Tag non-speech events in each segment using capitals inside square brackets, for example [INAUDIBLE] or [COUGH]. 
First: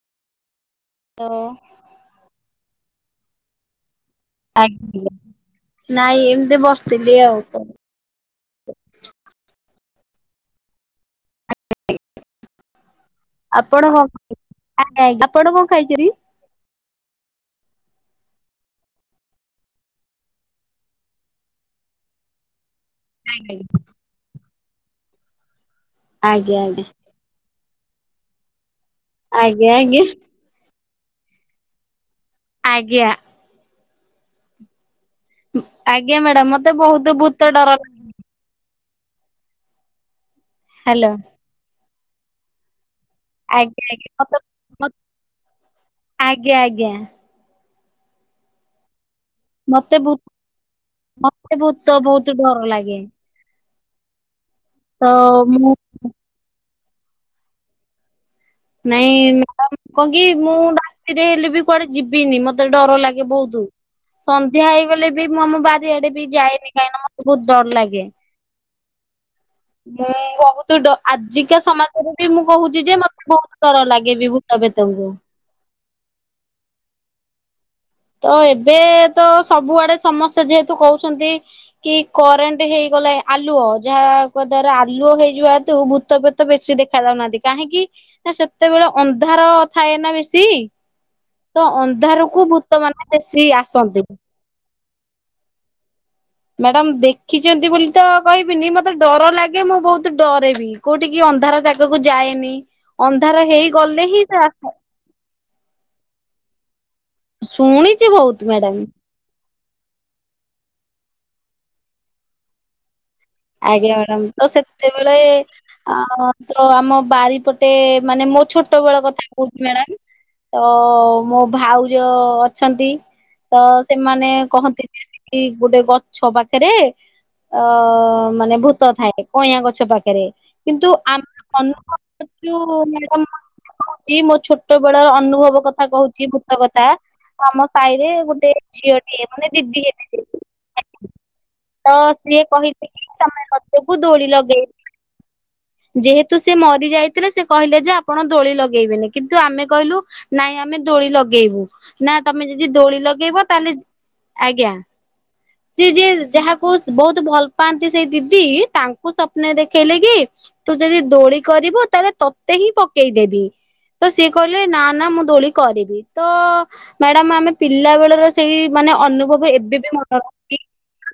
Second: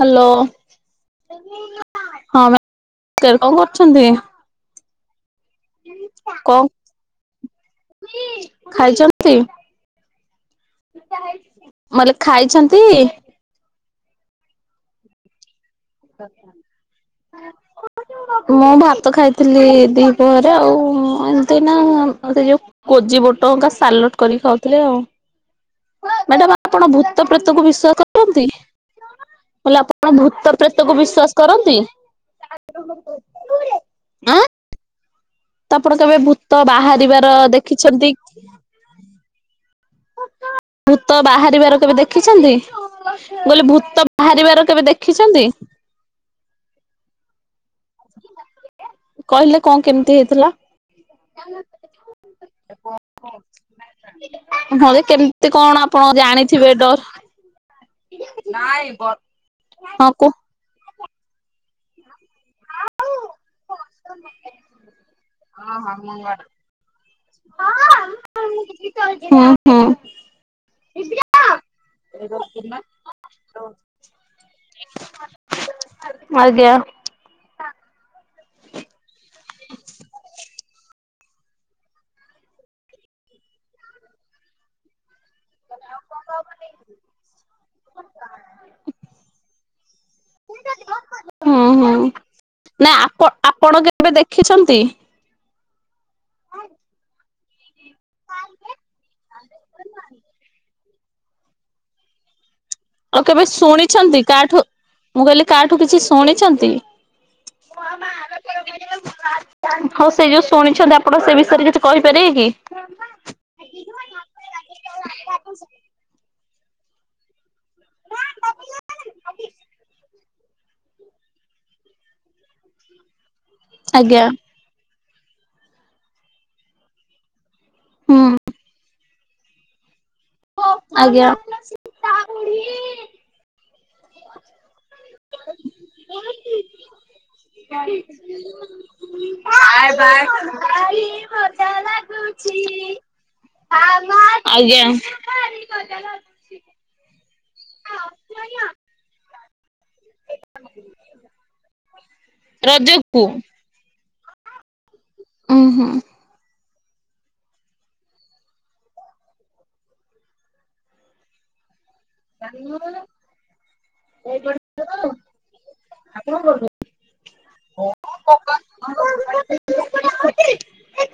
Hello. ହଁ ମା hello [UNINTELLIGIBLE] କଣ କରୁଛନ୍ତି? ଆଜ୍ଞା ନାଇଁ ଏମିତି କଣ ବସିଥିଲି ଆଉ କଣ। ଖାଇଛନ୍ତି? ମୁଁ କହିଲି ଖାଇଛନ୍ତି? ଆପଣ [INAUDIBLE] ଆପଣ କଣ ଖାଇଛ? [INAUDIBLE] ମୁଁ ଭାତ ଖାଇଥିଲି ଦିପହରେ ଆଉ ଏମିତି ନା ଆଉ ସେ ଯୋଉ କୋଜି ବୋଟ ହୁଙ୍କା ଆଜ୍ଞା ସାଲଟ୍ କରି ଖାଉଥିଲି ଆଉ ମ୍ୟାଡାମ ଆଜ୍ଞା ଆପଣ ଭୂ ତ ପ୍ରେତକୁ ବିଶ୍ୱାସ କରନ୍ତି ଆଜ୍ଞା କହିଲି ଆଜ୍ଞା ଆପଣ ଭୂତ୍ ପ୍ରେତକୁ ବିଶ୍ଵାସ କରନ୍ତି ଆଜ୍ଞା ଆଁ? ତ ଆପଣ କେବେ ଆଜ୍ଞା ମ୍ୟାଡାମ ଭୂତ ମତେ ବହୁତ ବାହାରିବାର ଭୂତ ଡର ଲାଗେ ଦେଖିଛନ୍ତି? ହ୍ୟାଲୋ ଭୂତ ବାହାରିବାର କେବେ ଦେଖିଛନ୍ତି ମୁଁ କହିଲି ଆଜ୍ଞା ଭୂତ ଆଜ୍ଞା ମତେ ବାହାରିବାର କେବେ ଦେଖିଛନ୍ତି? ଆଜ୍ଞା ଆଜ୍ଞା। କହିଲେ କଣ ମତେ କେମିତି ଭୂତ ହେଇଥିଲା? ମତେ ଭୂତ ବହୁତ ଡର ଲାଗେ ଘରେ ତ କେମତି ମୁଁ କଣ ଆପଣ ଜାଣିଥିବେ ଡ? ନା। ନାଇଁ ମ୍ୟାଡାମ୍ କଣ କି ମୁଁ ରାତିରେ ହେଲେ ବି କୁଆଡ଼େ ଯିବିନି ମତେ ଡର ଲାଗେ ବୋହୁତୁ। ସନ୍ଧ୍ୟା ହେଇଗଲେ ବି ମୁଁ ଆମ ଚାରିଆଡ଼େ ବି ଯାଇନି କାହିଁକି ନା ମତେ ବୋହୁତ୍ ଡର ଲାଗେ। ଉଁ ହୁଁ। ମୁଁ ବହୁତ ଡ ଆଜିକା ସମାଜରେ ବି ମୁଁ କହୁଛି ଯେ ମ ବୋହୁତ ଡର ଲାଗେ ବି ଭୁତ ପ୍ରେତଙ୍କୁ। ଆଜ୍ଞା। ତ ଏବେ ତ ସବୁଆଡ଼େ ସମସ୍ତେ ଯେହେତୁ କହୁଛନ୍ତି କି କରେଣ୍ଟ ହେଇଗଲା ଆଲୁଅ ଯାହା କ୍ୱ ଦ୍ଵାରା ଆଲୁଅ ହେଇଯିବା ହେ ତୁ ଭୂତ ପ୍ରେତ ବେଶୀ ଦେଖା ଯାଉନାହାନ୍ତି କାହିଁକି ନା ସେତେବେଳେ ଅନ୍ଧାର ଥାଏ ନା ବେଶୀ ହୁଁ ତ ହୁଁ ଅନ୍ଧାରକୁ ଭୂ ତ ନା ମାନେ ଆପ ବେଶୀ ଆପଣ ଆସନ୍ତି। କେବେ ଦେଖିଛନ୍ତି? ମ୍ୟାଡାମ୍ ଦେଖିଛନ୍ତି ବୋଲି ତ କହିବିନି ମତେ ଡର ଲାଗେ ମୁଁ ବୋହୁତ ଡରେ ବିି। କୋଉଠିକି ଅନ୍ଧାର ଜାଗାକୁ ଯାଏନି। ଆଉ ଅନ୍ଧାର କେବେ ହେଇଗଲେ ଶୁଣିଛନ୍ତି ହିଁ ସେ କାହାଠୁ ଆସନ୍ତି। ମୁଁ କହିଲି କାହାଠୁ କିଛି ଶୁଣିଛନ୍ତି? ଶୁଣିଛି ବୋହୁତ ମ୍ୟାଡାମ୍। ହୋଉ ସେ ଯୋଉ ଶୁଣିଛନ୍ତି ଆପଣ ସେ ବିଷୟରେ କିଛି କହିପାରିବେ କି? ଆଜ୍ଞା ମ୍ୟାଡାମ୍ ତ ସେତେବେଳେ ଅଁ ତ ଆମ ବାରିପଟେ ମାନେ ମୋ ଛୋଟ ବେଳ କଥା କହୁଛି ମ୍ୟାଡ଼ାମ୍। ତ ମୋ ଭାଉଜ ଅଛନ୍ତି। ତ ଆଜ୍ଞା ସେମାନେ କହନ୍ତି [INAUDIBLE] ଗୋଟେ ଗଛ ପାଖରେ ଅ ହୁଁ ମାନେ ଭୂତ ଥାଏ କଇଁଆ ଗଛ ପାଖରେ କିନ୍ତୁ ଆମ ଆଜ୍ଞା। [UNINTELLIGIBLE] [INAUDIBLE] ଯୋଉ ମ୍ୟାଡାମ୍ [INAUDIBLE] କହୁଛି ମୋ ଛୋଟ ବେଳର ଅନୁଭବ କଥା କହୁଛି ଭୂତ କଥା। ଆମ ସାହିରେ ଗୋଟେ ଝିଅଟିଏ ମାନେ ଦିଦି ହେବେ [INAUDIBLE] ତ ସିଏ କହିଥିଲେ। ତମେ ଲଗେଇବୁ ଦୋଳି ଲଗେଇ ଆଜ୍ଞା। ଯେହେତୁ ସେ ମରିଯାଇ ଥିଲେ ସେ କହିଲେ ଯେ ଆପଣ ଦୋଳି ଲଗେଇବେନି କିନ୍ତୁ ଆମେ କହିଲୁ ନାଇଁ ଆମେ ଦୋଳି ଲଗେଇବୁ ନା ତମେ ଯଦି ଦୋଳି ରଜକୁ ଲଗେଇବ ତାହେଲେ ଆଜ୍ଞା ଉଁ ହୁଁ ସିଏ ଯେ ଯାହାକୁ ବହୁତ ଭଲ ପାଆନ୍ତି ସେଇ ଦିଦି ତାଙ୍କୁ ସ୍ୱପ୍ନ ଦେଖେଇଲେ କି ତୁ ଯଦି ଦୋଳି କରିବୁ ତାହେଲେ ତତେ ହିଁ ପକେଇଦେବି। ତ ସିଏ କହିଲେ ନା ନା ମୁଁ ଦୋଳି କରିବି ତ ମ୍ୟାଡ଼ାମ ଆମେ ପିଲାବେଳର ସେଇ ମାନେ ଅନୁଭବ ଏବେ ବି ମନେ ଅଛି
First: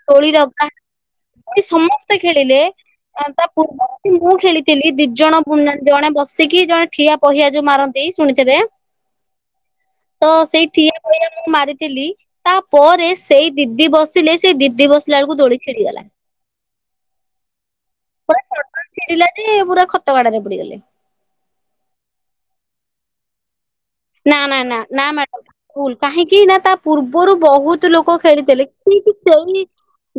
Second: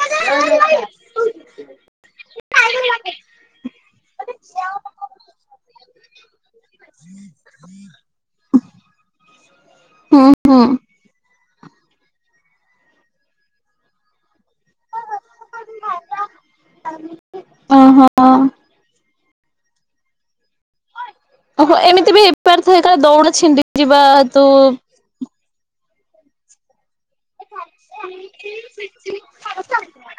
ଦୋଳି ଲଗା ଓଇ ସମସ୍ତେ ଖେଳିଲେ। ତା ପୂର୍ବରୁ ବି ମୁଁ ଖେଳିଥିଲି ଦି ଜଣ ଜଣେ ବସିକି ଜଣେ ଠିଆ ପହିଆ ଯୋଉ ମାରନ୍ତି ଶୁଣିଥିବେ। ହ ତ ସେଇ ଥିନି ପଇଆ ମୁଁ ମାରିଥିଲି। ତାପରେ ସେଇ ଦିଦି ବସିଲେ ସେଇ ଦିଦି ବସିଲା ବେଳକୁ ଦୋଳି ଛିଡି ଗଲା। ଉଁ ହୁଁ। ପୁରା ଚଡ୍‌ ଚଡ୍‌ ଚିରିଲା ଯେ ପୁରା ଖତ ଗାଡ଼ାରେ ପୁରେଇଦେଲେ। ହଁ ହ ଏମିତି ବି ହେଇ ପାରିଥାଏ କାଳେ ଦଉଡି ଛିଣ୍ଡି ଯିବା ନା ହେତୁ ନା ନା ନା ମ୍ୟାଡ଼ ଭୁଲ କାହିଁକି ନା ତା ପୂର୍ବରୁ ବହୁତ୍ ଲୋକ ଖେଳିଥିଲେ କିମିତି ସେଇ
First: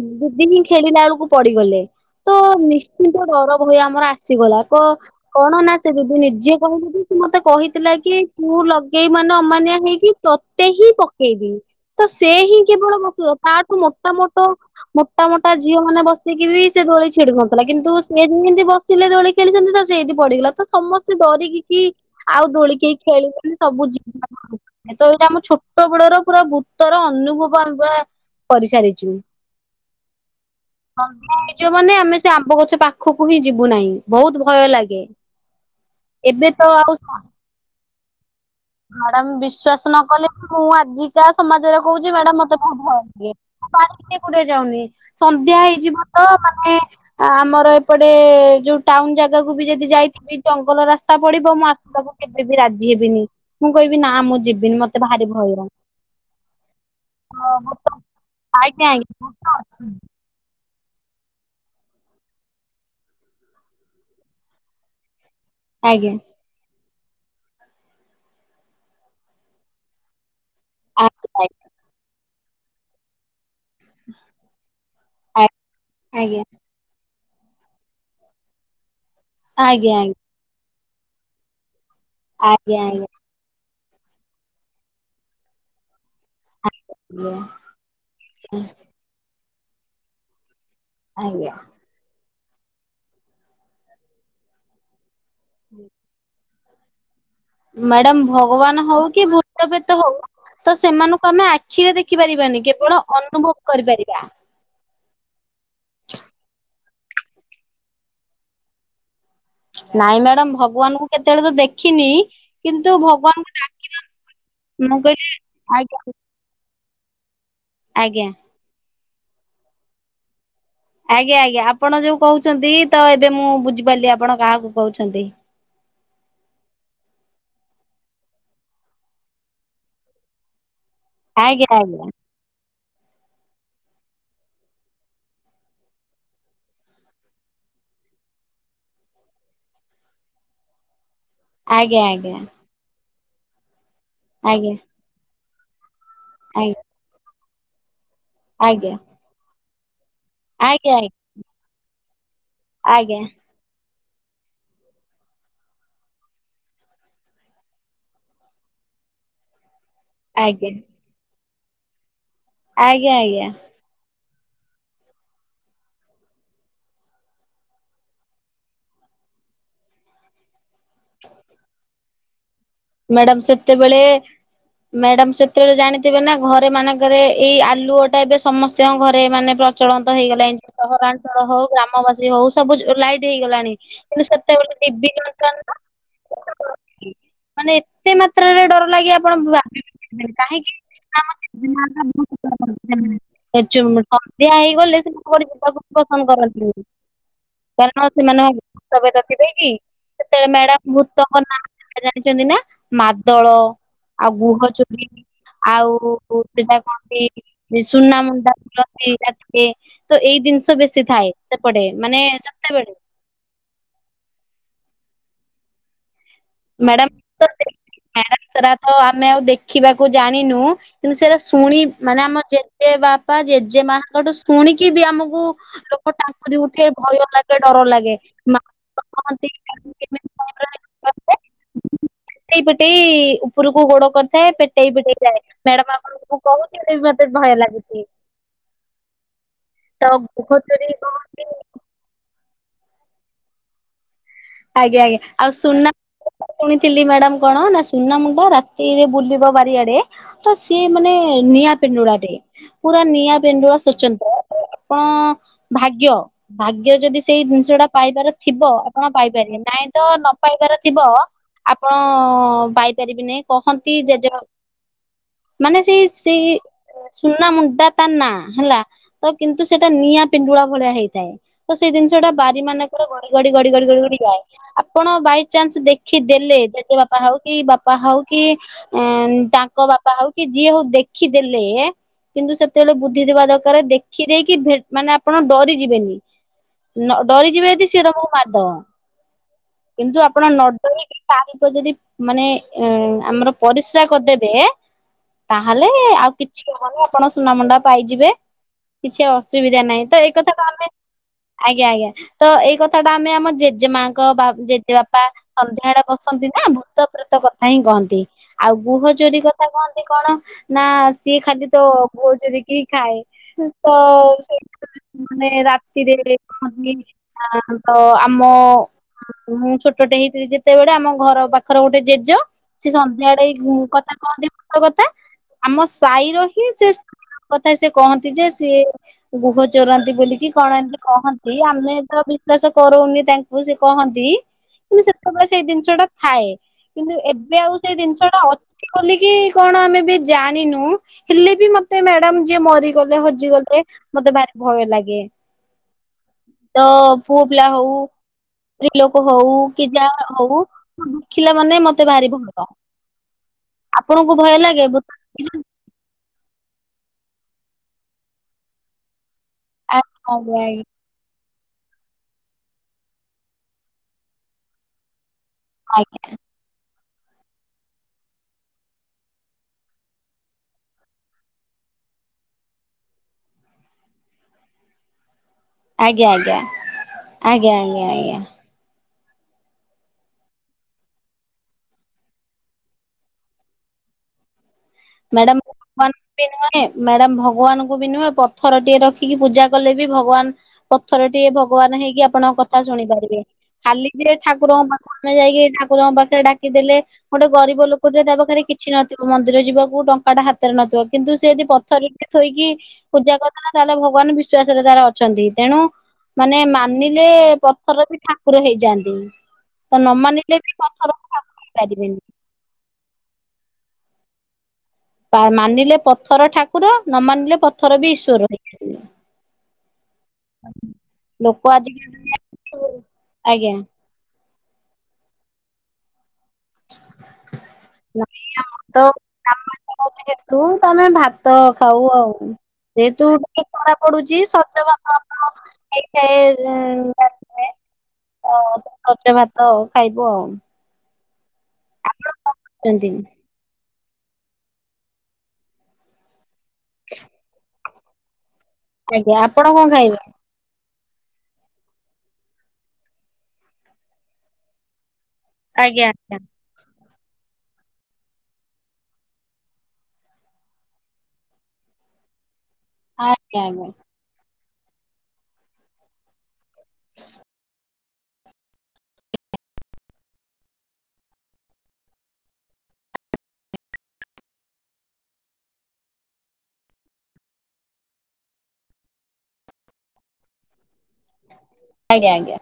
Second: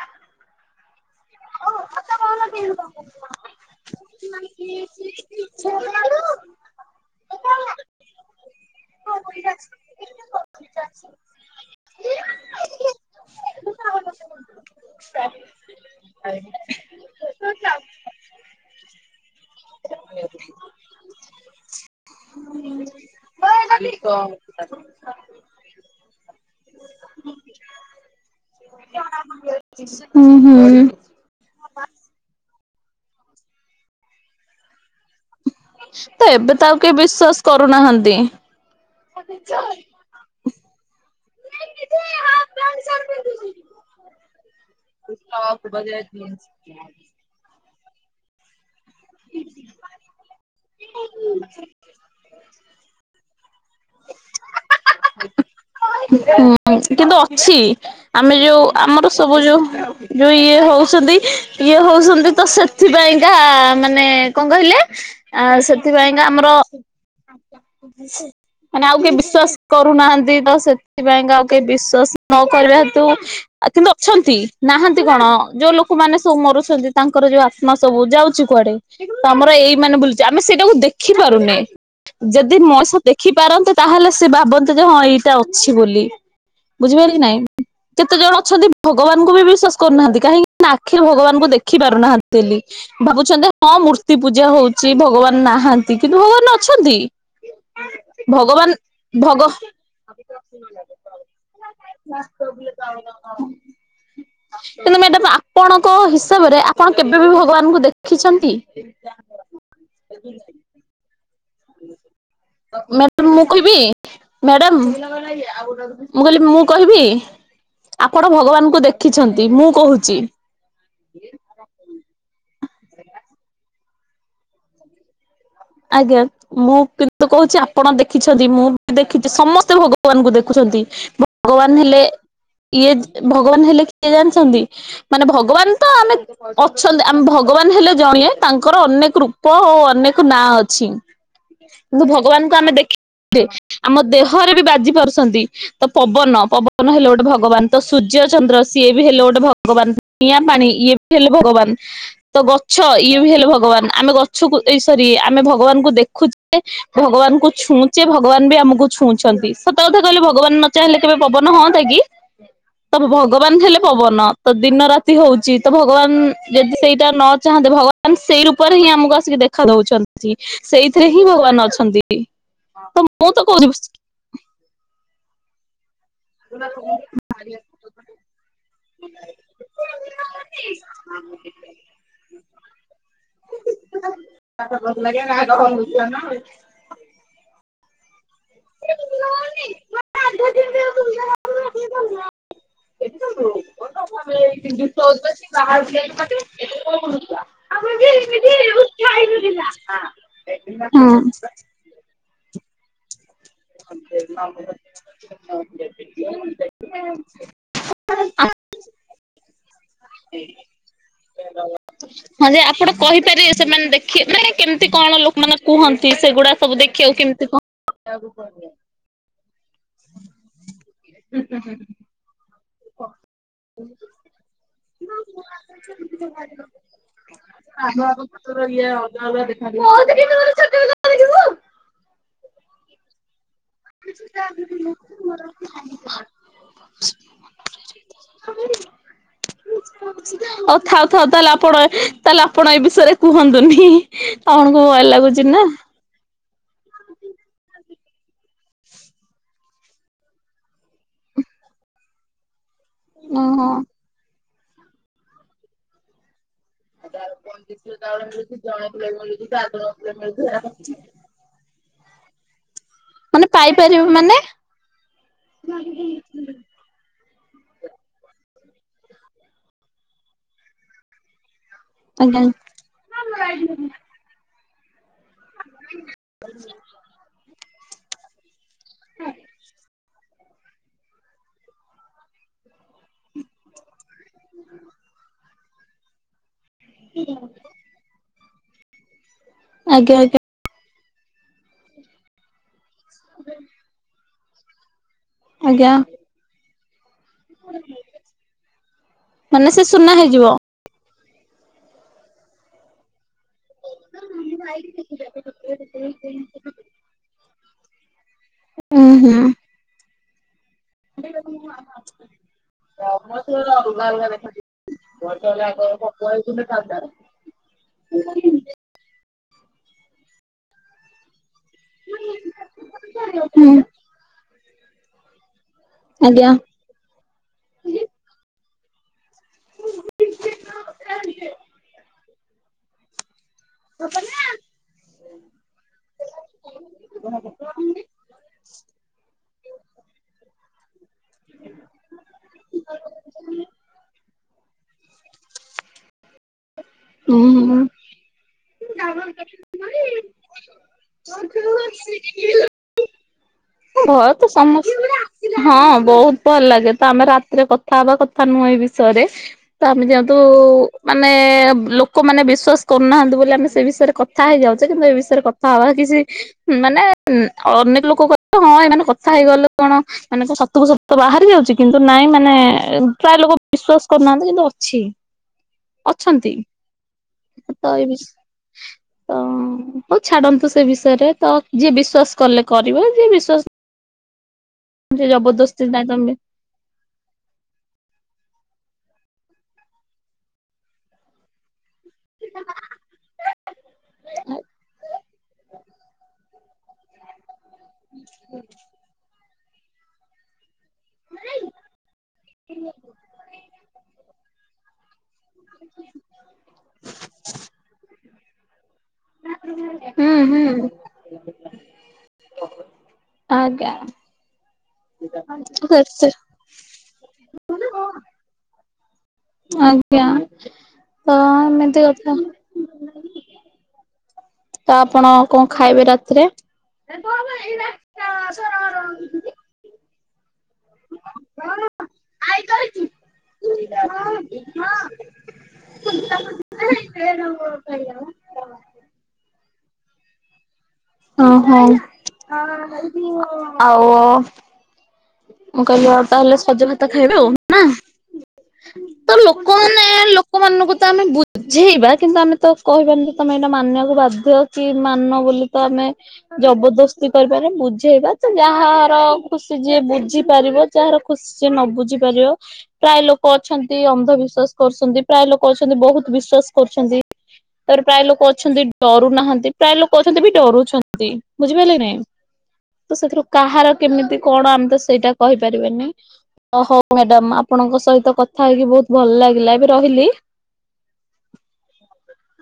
ଦିଦିନି ଖେଳିଲାଳକୁ ପଡିଗଲେ। ତ ନିଶ୍ଚିନ୍ତ ଡର ଭୟ ଆମର ଆସିଗଲା କ କଣ ନା ସେ ଦିଦି ନିଜେ କହିଲୁ କି ସେ ମତେ କହିଥିଲା କି? ତୁ ଲଗେଇ ବୁ ମାନେ ଅମାନିଆଁ ହେଇକି ତତେ ହିଁ ପକେଇବି। ତ ସେ ହିଁ କେବଳ ପଶିବ ତାଠୁ ମୋଟା ମୋଟ ମୋଟା ମୋଟା ଝିଅ ମାନେ ବସିକି ବି ସେ ଦୋଳି ଛିଡୁ ନଥିଲା କିନ୍ତୁ ସେ ଯେମିତି ବ ସିଲେ ଦୋଳି ଖେଳିଛନ୍ତି ତ ସେଇଠି ପଡିଗଲା ତ ସମସ୍ତେ ଡରିକି କି ଆଉ ଦୋଳିି କେଇ ଖେଳିଲେନି। ସବୁ ଜିନଷ [UNINTELLIGIBLE] ତ ଏଇଟା ମୁଁ ଛୋଟ ବଳେର ପୁରା ଭୂତର ଅନୁଭବ ଆମେ ପୁରା କରିସାରିଛୁ। ହୁଁ ହୁଁ। ସନ୍ଧ୍ୟା ହେଇଯିବ ମାନେ ଆମେ ସେ ଆମ୍ବ ଗଛ ପାଖକୁ ହିଁ ଯିବୁ ନାହିଁ ବହୁତ ଭୟ ଲାଗେ। ତ ଏବେ ତ ଆଉ କେହି ବିଶ୍ଵାସ କରୁନାହାନ୍ତି। ମ୍ୟାଡାମ ବିଶ୍ଵାସ ନ କଲେ ମୁଁ ଆଜିକା ସମାଜରେ କହୁଛି ମ୍ୟାଡାମ ମତେ ଭ ଭୟ ଲାଗେ। ମୁଁ ବାରି ପଟେ କୌଦେଇ ଯାଉନି ସନ୍ଧ୍ୟା ହେଇଯିବ ତ ମାନେ ଆ ଆମର ଏପଟେ ଯୋଉ ଟାଉନ ଜାଗାକୁ ବି ଯଦି ଯାଇଥିବି ଜଙ୍ଗଲ ରାସ୍ତା ପଡିବ ମୁଁ ଆସିବାକୁ କେବେ ବିି ରାଜି ହେବିନି। ମୁଁ କହିବି ନା ମୁଁ ଯିବିନି ମତେ ଭାରି ଭୟ। ହୁଁ କିନ୍ତୁ ହଁ ଅଛି ବୁଟ ଆମେ ଯୋଉ ଆଜ୍ଞା ଆମର ଆଜ୍ଞା ସବୁ ବୁଟ ଯୋଉ ଅଛି। ଯୋଉ ଇଏ ହଉଛନ୍ତି ଇଏ ହଉଛନ୍ତି ତ ସେଥିପାଇଁକା ମାନେ କଣ କହିଲେ ଆ ଆଜ୍ଞା ସେଥିପାଇଁକା ଆମର ମାନେ ଆଉ କେହି ବିଶ୍ଵାସ କରୁନାହାନ୍ତି ତ ସେଥିପାଇଁକା ଆଉ ଆଜ୍ଞା କେହି ବିଶ୍ଵାସ ନ କରିବା ହେତୁ ଆ କିନ୍ତୁ ଅଛନ୍ତି ନାହାନ୍ତି କଣ ଆଜ୍ଞା ଯୋଉ ଲୋକମାନେ ସବୁ ଆଜ୍ଞା ମରୁଛନ୍ତି। ତାଙ୍କର ଯୋଉ ଆତ୍ମା ସବୁ ଯାଉଛି କୁଆଡେ ତ ଆମର ଏଇ ଆଜ୍ଞା ମାନେ ବୁଲୁଛି ଆମେ ସେଇଟାକୁ ଦେଖି ପାରୁନେ। ଯଦି ଆଜ୍ଞା ମଣିଷ ଦେଖି ପାରନ୍ତେ ତାହେଲେ ସେ ଭାବନ୍ତେ ଯେ ହଁ ଏଇଟା ଅଛି ବୋଲି। ବୁଝିପାରିଲି ନାଇଁ କେତେ ଜଣ ଆଜ୍ଞା। ଅଛନ୍ତି ଭଗବାନଙ୍କୁ ବି ବିଶ୍ଵାସ କରୁନାହାନ୍ତି କାହିଁକି ନା ଆଖିରେ ଭଗବାନଙ୍କୁ ଆଜ୍ଞା ଦେଖି ପାରୁନାହାନ୍ତି ଲି ଭାବୁଛନ୍ତି ହଁ ମୂର୍ତ୍ତି ପୂଜା ହଉ ଛି ଭଗବାନ ନାହାନ୍ତି କିନ୍ତୁ ଭଗବାନ ଅଛନ୍ତି। ମ୍ୟାଡ଼ାମ ଭଗବାନ ହଉ କି ଭଗ ଭୂତପ୍ରେତ ହଉ। ତ ସେମାନଙ୍କୁ ଆମେ ଆଖିରେ ଦେଖି ପାରିବାନି କେବଳ ଅନୁଭବ କରିପାରିବା। କିନ୍ତୁ ମ୍ୟାଡାମ୍, ଆପଣଙ୍କ ହିସାବରେ ଆପଣ କେବେ ବି ଭଗବାନଙ୍କୁ ଦେଖିଛନ୍ତି? ନାଇଁ, ମ୍ୟାଡାମ୍ ଭଗବାନଙ୍କୁ କେତେବେଳେ ତ ଦେଖ୍ ମ୍ୟାଡ଼ାମ୍ ମୁଁ କହିବି? ମ୍ୟାଡମ୍ ମୁଁ ଆଜ୍ଞା। କହିଲି, ମୁଁ କହିବି, ଆଜ୍ଞା ଆପଣ ଭଗବାନଙ୍କୁ ଦେଖିଛନ୍ତି। ମୁଁ କହୁଛି। ଆଜ୍ଞା ଆଜ୍ଞା, ଆପଣ ଯୋଉ କହୁଛନ୍ତି ତ, ଏବେ ମୁଁ ବୁଝିପାରିଲି। ଆପଣ କାହାକୁ କହୁଛନ୍ତି? ଆଜ୍ଞା। ମୁଁ କିନ୍ତୁ କହୁଛି, ଆପଣ ଦେଖିଛନ୍ତି। ମୁଁ ବି ଦେଖିଛି, ସମସ୍ତେ ଭଗବାନଙ୍କୁ ଦେଖୁଛନ୍ତି। ଭ ଆଜ୍ଞା ଭଗବାନ ହେଲେ ଆଜ୍ଞା ଇଏ, ଭଗବାନ ହେଲେ କିଏ ଜାଣିଛନ୍ତି? ମାନେ ଭଗବାନ ତ ଆମେ ଅଛନ୍ତି, ଆମେ ଭଗବାନ ହେଲେ ଜଣିଏ, ତାଙ୍କର ଅନେକ ରୂପ ଓ ଅନେକ ନାଁ, ଅଛି। ଆଜ୍ଞା କିନ୍ତୁ ଆଜ୍ଞା ଭଗବାନଙ୍କୁ ଆମେ ଦେଖିଦେ ଆମ ଦେହ ଥରେ ବି ଆଜ୍ଞା ବାଜି ପାରୁସନ୍ତି, ତ ପବନ! ଆଜ୍ଞା ପବନ ହେଲେ ଗୋଟେ ଭଗବାନ। ତ ସୂର୍ଯ୍ୟ ଚନ୍ଦ୍ର, ସିଏ ଆଜ୍ଞା ବି ହେଲେ ଗୋଟେ ଭଗବାନ, ନିଆଁ ପାଣି ଇଏ ଆଜ୍ଞା ବି ହେଲେ ଭଗବାନ। ତ ଗଛ ଇଏ ଆଜ୍ଞା। ବି ହେଲେ ଭଗବାନ। ଆମେ ଗଛକୁ ଏଇସ୍ ସରି ଆମେ ଭଗବାନଙ୍କୁ ଦେଖୁଛେ, ଭଗବାନଙ୍କୁ ଛୁଉଁଛେ, ଭଗବାନ ବି ଆମକୁ ଛୁଉଁଛନ୍ତି। ସତ କଥା କହିଲେ, ଭଗବାନ ନ ଆଜ୍ଞା ଚାହିଁଲେ କେବେ ପବନ ହଅନ୍ତା କି, ତ ଆଜ୍ଞା ଆଜ୍ଞା ଭଗବାନ ହେଲେ ପବନ ତ, ଦିନ ରାତି ହଉଛି। ତ ଭଗବାନ ଯଦି ସେଇଟା ନ ଚାହାନ୍ତେ, ଭଗବାନ ମାନ୍ ସେଇ ରୂପରେ ହିଁ, ଆମକୁ ଆସିକି ଦେଖା ଦଉଛନ୍ତି। ସେଇଥିରେ ହିଁ ଭଗବାନ ଅଛନ୍ତି। ତ ମୁଁ ମ୍ୟାଡ଼ାମ୍ ତ କହୁଛି ହୁଁ। ସେତେବେଳେ, ମ୍ୟାଡ଼ାମ ସେତ୍ ଯେତେବେଳେ ଜାଣିଥିବେ ନା, ଘରେ ମାନେଙ୍କରେ ଏଇ ଆଲୁଅ ଟା ଏବେ ସମସ୍ତିଙ୍କ ଘରେ ମାନେ ପ୍ରଚଳନ୍ତ ହେଇଗଲାଇଁ ସହରାଞ୍ଚଳ ହଉ, ଗ୍ରାମବାସୀ ହଉ ସବୁ ଲାଇଟ୍ ହେଇଗଲାଣି। କିନ୍ତୁ ସେତେବେଳେ ଡିବି ଦରକାର ନା! [INAUDIBLE] ମାନେ ଏତେ ମାତ୍ରାରେ ଡର ଲାଗି ଆପଣ ଭାବିବି ପାରିବେନି, କାହିଁକି? ଆମ ଜେଜେମା ଟା ବହୁତ ଥେଲେ। [UNINTELLIGIBLE] ସନ୍ଧ୍ୟା ହେଇଗଲେ, ସେତ କୁଆଡେ ଯିବାକୁ ପସନ୍ଦ କରନ୍ତିନି। କାରଣ ସେମାନ ଭୁତପ୍ରେତ ଥିବେ କି? ସେତେବେଳେ ମ୍ୟାଡମ୍ ଭୁତଙ୍କ ନାଁ ଜଣିଛନ୍ତି ନା, ମାଦଳ ଆଉ, ଗୁହ ଚୋରି, ଆଉ ସେଟା କହନ୍ତି ସୁନାମଣ୍ଡା ଫୁଲ। ଏଇ ରାତିରେ ତ ଏଇ ଦିନିଷ ବେଶୀ ଥାଏ ସେପଟେ। ମାନେ ହଁ ଯେ ଆପଣ ସତେବେଳେ। କହିପାରିବେ ସେମାନେ ଦେଖି ନାଇଁ କେମିତି କଣ ଲୋକମାନେ କୁହନ୍ତି? ସେଗୁଡା ସବୁ ମ୍ୟାଡାମ ଦେଖିଆକୁ କେମିତି ତ କଣ ମ୍ୟାଡାମ ସେରା ତ ଆମେ ଆଉ ଦେଖିବାକୁ ଜାଣିନୁ। କିନ୍ତୁ ସେରା ଶୁଣି ମାନେ ଆମ ଜେଜ୍ ଜେଜେ ବାପା, ଜେଜେମାଙ୍କଠୁ ଶୁଣିକି ବି ଆମକୁ ଲୋକ ଟାଙ୍କୁରି ଉଠେ, ଭୟ ଲାଗେ, ଡର ଲାଗେ, ମା କହନ୍ତି କେମିତି [INAUDIBLE] ଏଇପଟେ ଉ ଉପରକୁ ଗୋଡ କରିଥାଏ, ପେଟେଇ ପିଟେଇ ଯାଏ। ମ୍ୟାଡାମ୍ ଆପଣଙ୍କୁ କହୁଚି ବି ମତେ ଭୟ ଲାଗୁଛି। ହଉ, ତ ଗୃହ ଚୋରି ଥାଉ ଥାଉ, କହନ୍ତି ତାହେଲେ ଆପଣେ ତାହେଲେ, ଆପଣ ଏ ବିଷୟରେ କୁହନ୍ତୁନି। ଆପଣଙ୍କୁ ଆଜ୍ଞା ଭୟ ଆଜ୍ଞା ଲାଗୁଛି ଆଉ ନା! ସୁନା ଶୁଣିଥିଲି ମ୍ୟାଡାମ୍ କଣ? ନା, ସୁନା ମୁଣ୍ଡା ରାତିରେ ବୁଲିବ ବାରିଆଡେ। ତ ସିଏ ମାନେ ନିଆଁ ପିଣ୍ଡୁଳା ଟେ। ପୁରା ନିଆଁ ଓହୋ ପେଣ୍ଡୁଳା ସ୍ଵଚନ୍ତ୍ର, ଆପଣ ଭାଗ୍ୟ! ଭାଗ୍ୟ ଯଦି ସେଇ ଜିନିଷ ଟା ପାଇବାର ଥିବ! ଆପଣ ପାଇପାରିବେ। ନାଇଁ ତ ନ ପାଇବାର ଥିବ ଆପଣ-ଅ ପାଇପାରିବେନି। ମାନେ କହନ୍ତି ପାଇପାରିବେ ଜେଜ ମାନେ? ମାନେ ସେଇ ସି ସୁନା ମୁଣ୍ଡା ତା ନା, ହେଲା ତ କିନ୍ତୁ ସେଟା ନିଆଁ ପିଣ୍ଡୁଳା ଭଳିଆ ହେଇଥାଏ। ତ ସେଇ ଜିନିଷ ଟା ଆଜ୍ଞା ବାରି ମାନଙ୍କରେ ଗଡି ଗଡି ଗଡି ଗଡି ଗଡି ଗଡି ଯାଏ। ଆପଣ ବାଇ ଚାନ୍ସ ଦେଖି ଦେଲେ, ଯେତେ ବାପା ହଉ କି, ବାପା ହଉ କି, ଏଁ ତାଙ୍କ ବାପା ହଉ କି, ଯିଏ ହଉ ଦେଖିଦେଲେ କିନ୍ତୁ ସେତେବେଳେ ବୁଦ୍ଧି ଥିବା ଦରକାର ଦେଖି ଦେଇକି ଭେ ମାନେ ଆପଣ ଡରିଯିବେନି। ନ ଡରିଯିବେ ଯଦି ସିଏ ତମକୁ ମାରିଦବ। ଆଜ୍ଞା କିନ୍ତୁ ଆଜ୍ଞା ଆପଣ ନ ଡରିକି ପାରିବ ଯଦି ମାନେ ଏଁ ଆମର ପରିସ୍ରା କରିଦେବେ ତାହେଲେ ଆଜ୍ଞା ଆଉ କିଛିହବନି ଆଉ। ଆପଣ ସୁନା ମୁୁଣ୍ଡା ପାଇଯିବେ କିଛି ମାନେ ଅସୁବିଧା ସେ ନାହିଁ ସୁନା ତ ଏଇ ହେଇଯିବ। କଥା କୁ ଆମେ ଆଜ୍ଞା ଆଜ୍ଞା ତ ଏଇ କଥା ଟା ଆମେ ଆମ ଜେଜେମା ଙ୍କ ବା ଯେଯେବାପା ସନ୍ଧ୍ୟା ଳେ ବସନ୍ତି ନା ଭୂତ ପ୍ରେତ କଥା ହିଁ କହନ୍ତି। ଆଉ ଉଁ ବୁହ ହୁଁ। ଚୋରି କଥା କହନ୍ତି କଣ ନା ସିଏ ଖାଲି ତ ଗୁଅ ଚୋରିକି ଖାଏ ତ ସେ ମାନେ ରାତିରେ କହନ୍ତି ଆ ଆମ ଅ ମୁଁ ଛୋଟଟେ ହେଇଥିଲି ଯେତେବେଳେ ଆମ ଘର ପାଖ ଖର ଗୋଟେ ଜେଜ ସେ ସନ୍ଧ୍ୟା ଆଡେ ଏଇ ହୁଁ କଥା କହନ୍ତି ଭୁତ କଥା ଆମସ ପାଇ ର ଆଜ୍ଞା ହିଁ ସେ କଥା ସେ କହନ୍ତି ଯେ ସିଏ ଗୁହ ଚୋରାନ୍ତି ବୋଲିକି କଣ ଏମତି କହନ୍ତି ଆମେ ତ ବିଶ୍ଵାସ କରୁନି। ଉସି ସେ କହନ୍ତି କିନ୍ତୁ ସେତେବେଳେ ସେଇ ଜିନିଷ ଟା ଥାଏ କିନ୍ତୁ ଏବେ ଆଉ ସେଇ ଜିନିଷ ଟା ଅଛି ବୋଲିକି କଣ ଆମେ ବି ଜାଣିନୁ ହେଲେ ବି ମତେ ମ୍ୟାଡାମ ଯିଏ ମରିଗଲେ ହଜିଗଲେ ମତେ ଭାରି ଭୟ ଲାଗେ। ତ ପୁଅ ପିଲା ହଉ [UNINTELLIGIBLE] ସ୍ତ୍ରୀ ଲୋକ ହଉ କି ଯାହା ହଉ ଦେଖିଲା ମାନେ ମତେ ଭାରି ଭଲ ଉୟ ଆପଣଙ୍କୁ ତ ଭୟ ଲାଗେ? ସମସ୍ତ ହଁ ବୋହୁତ। ଭଲ ଲାଗେ ତ ଆମେ ରାତିରେ କଥାହବା କଥା ନୁହେଁ ଏ ବିଷୟରେ ତ ଆମେ ଆଜ୍ଞା ଯେହେତୁ ଆଜ୍ଞା ମାନେ ଲୋକମାନେ ବିଶ୍ୱାସ କରୁନାହାନ୍ତି ବୋଲି ଆମେ ସେ ବିଷୟରେ କଥା ହେଇଯାଉଚେ କିନ୍ତୁ ଏ ବିଷୟରେ କ ହବା କିଛି ମାନେ ଅନେକ ଲୋକ କହ ହଁ ଏମାନେ କଥା ହେଇଗଲେ କଣ ମାନେ କ ସତକୁ ସତ ବାହାରି ଯାଉଚି କିନ୍ତୁ ନାଇଁ ମାନେ ପ୍ରାୟ ଲୋକ ବିଶ୍ଵାସ କରୁନାହାନ୍ତି କିନ୍ତୁ ଅଛି। ଆଜ୍ଞା ଆଜ୍ଞା ଅଛନ୍ତି ଆଜ୍ଞା ଆଜ୍ଞା ଆଜ୍ଞା। ହଁ। ହଁ ହଉ ଛାଡନ୍ତୁ ସେ ବିଷୟରେ ତ ଯିଏ ବିଶ୍ଵାସ କଲେ କରିବ ଯିଏ ବିଶ୍ଵାସ ଜି ଜବରଦସ୍ତି ନାଇ ତମେ ନେ ମ୍ୟାଡାମ ଭଗବାନଙ୍କୁ ବି ନୁହେଁ ପଥର ଟିକେ ରଖିକି ପୂଜା କଲେ ବି ଭଗବାନ ପଥର ଟିକେ ଭଗବାନ ହେଇକି ଆପଣଙ୍କ କଥା ଶୁଣି ପାରିବେ। ଖାଲି ଯିଏ ଠାକୁରଙ୍କ ପାଖରେ ଯାଇକି ଠାକୁରଙ୍କ ପାଖରେ ଡା କିଦେଲେ ଗୋଟେ ଗରିବ ଲୋକଟରେ ତା ପଖରେ କିଛି ନଥିବ ମନ୍ଦିର ଯିବା କୁ ଟଙ୍କା ଟା ହାତ ରେ ନଥିବ କିନ୍ତୁ ସେ ଯଦି ପଥରରେ ଥୋଇକି ପୂଜା କରିଦେଲା ତାହେଲେ ଭଗବାନ ବିଶ୍ଵାସରେ ତାର ଅଛନ୍ତି ତେଣୁ ମାନେ ମାନିଲେ ପଥର ବି ଠାକୁର ହେଇଯାଆନ୍ତି। ତ ନ ହୁଁ ମାନିଲେ ହୁଁ ବି ପଥର ଠାକୁର ପାରିବେନି। ଆଜ୍ଞା। ମାନିଲେ ପଥର ଠାକୁର ନ ମାନିଲେ ପଥର ବି ଈଶ୍ୱର ହେଇଯିବେ। ଆଜ୍ଞା ତ ଲୋକ ଏମିତି କଥା। ଆଜିକାଲି ଆଜ୍ଞା। ତ ଆପଣ କଣ ଖାଇବେ ରାତିରେ। ତୁ ତମେ ଭାତ ଖାଉ ଆଉ। ଯେ ତୁ [INAUDIBLE] ଖରା ପଡୁଚି ସଜ [UNINTELLIGIBLE] ହେଇ ଥାଏ [UNINTELLIGIBLE] ଅ ସଜ ଭାତ ଆଉ ଖାଇବୁ ଆଉ। ହଁ ସେମିତି ହଁ ଆଉ। ମୁଁ କହିଲି ତାହେଲେ ସଜ ଭାତ ଖାଇବେ ଆଉ ନା ଆଜ୍ଞା ତ ଆପଣ କଣ ଲୋକମାନେ ଖାଇବେ? ଲୋକ ଲୋକମାନଙ୍କୁ ତ ଆମେ ବୁଝେଇବା କିନ୍ତୁ ଆମେ ତ କହିବାନି ଯେ ତମେ ଏଇଟା ମାନିବାକୁ ବାଧ୍ୟ କି ମାନ ବୋଲି। ତ ଆମେ ଆଜ୍ଞା ଆଜ୍ଞା ଜବରଦସ୍ତି କରିବା ରେ ବୁଝେଇବା ତ ଯାହାର ଖୁସି ଯିଏ ବୁଝି ବୁଝିପାରିବ ଯାହାର ଖୁସି ସେ ନ ବୁଝି ପାରିବ ପ୍ରାୟେ ଲୋକ ଆଜ୍ଞା ଆଜ୍ଞା ଅଛନ୍ତି ଅନ୍ଧବିଶ୍ୱାସ କରୁଚନ୍ତି। ପ୍ରାୟ ଲୋକ ଅଛନ୍ତି ବହୁତ ବିଶ୍ଵାସ କରୁଛନ୍ତି। ତାପରେ ପ୍ରାୟ ଲୋକ ଅଛନ୍ତି ଡରୁ ନାହାନ୍ତି ପ୍ରାୟ ଲୋକ ଅଛନ୍ତି ବି ଡରୁଛନ୍ତି ବୁଝିପାଇଲେ କି ନାଇଁ ତ ସେଥିରୁ କାହାର କେମିତି କଣ ଆମେ ତ ସେଇଟା କହିପାରିବାନି। ହଉ ମ୍ୟାଡାମ ଆପଣଙ୍କ ସହିତ କଥା ହେଇକି ବହୁତ ଭଲ ଲାଗିଲା ଏବେ ରହିଲି। ଆଜ୍ଞା।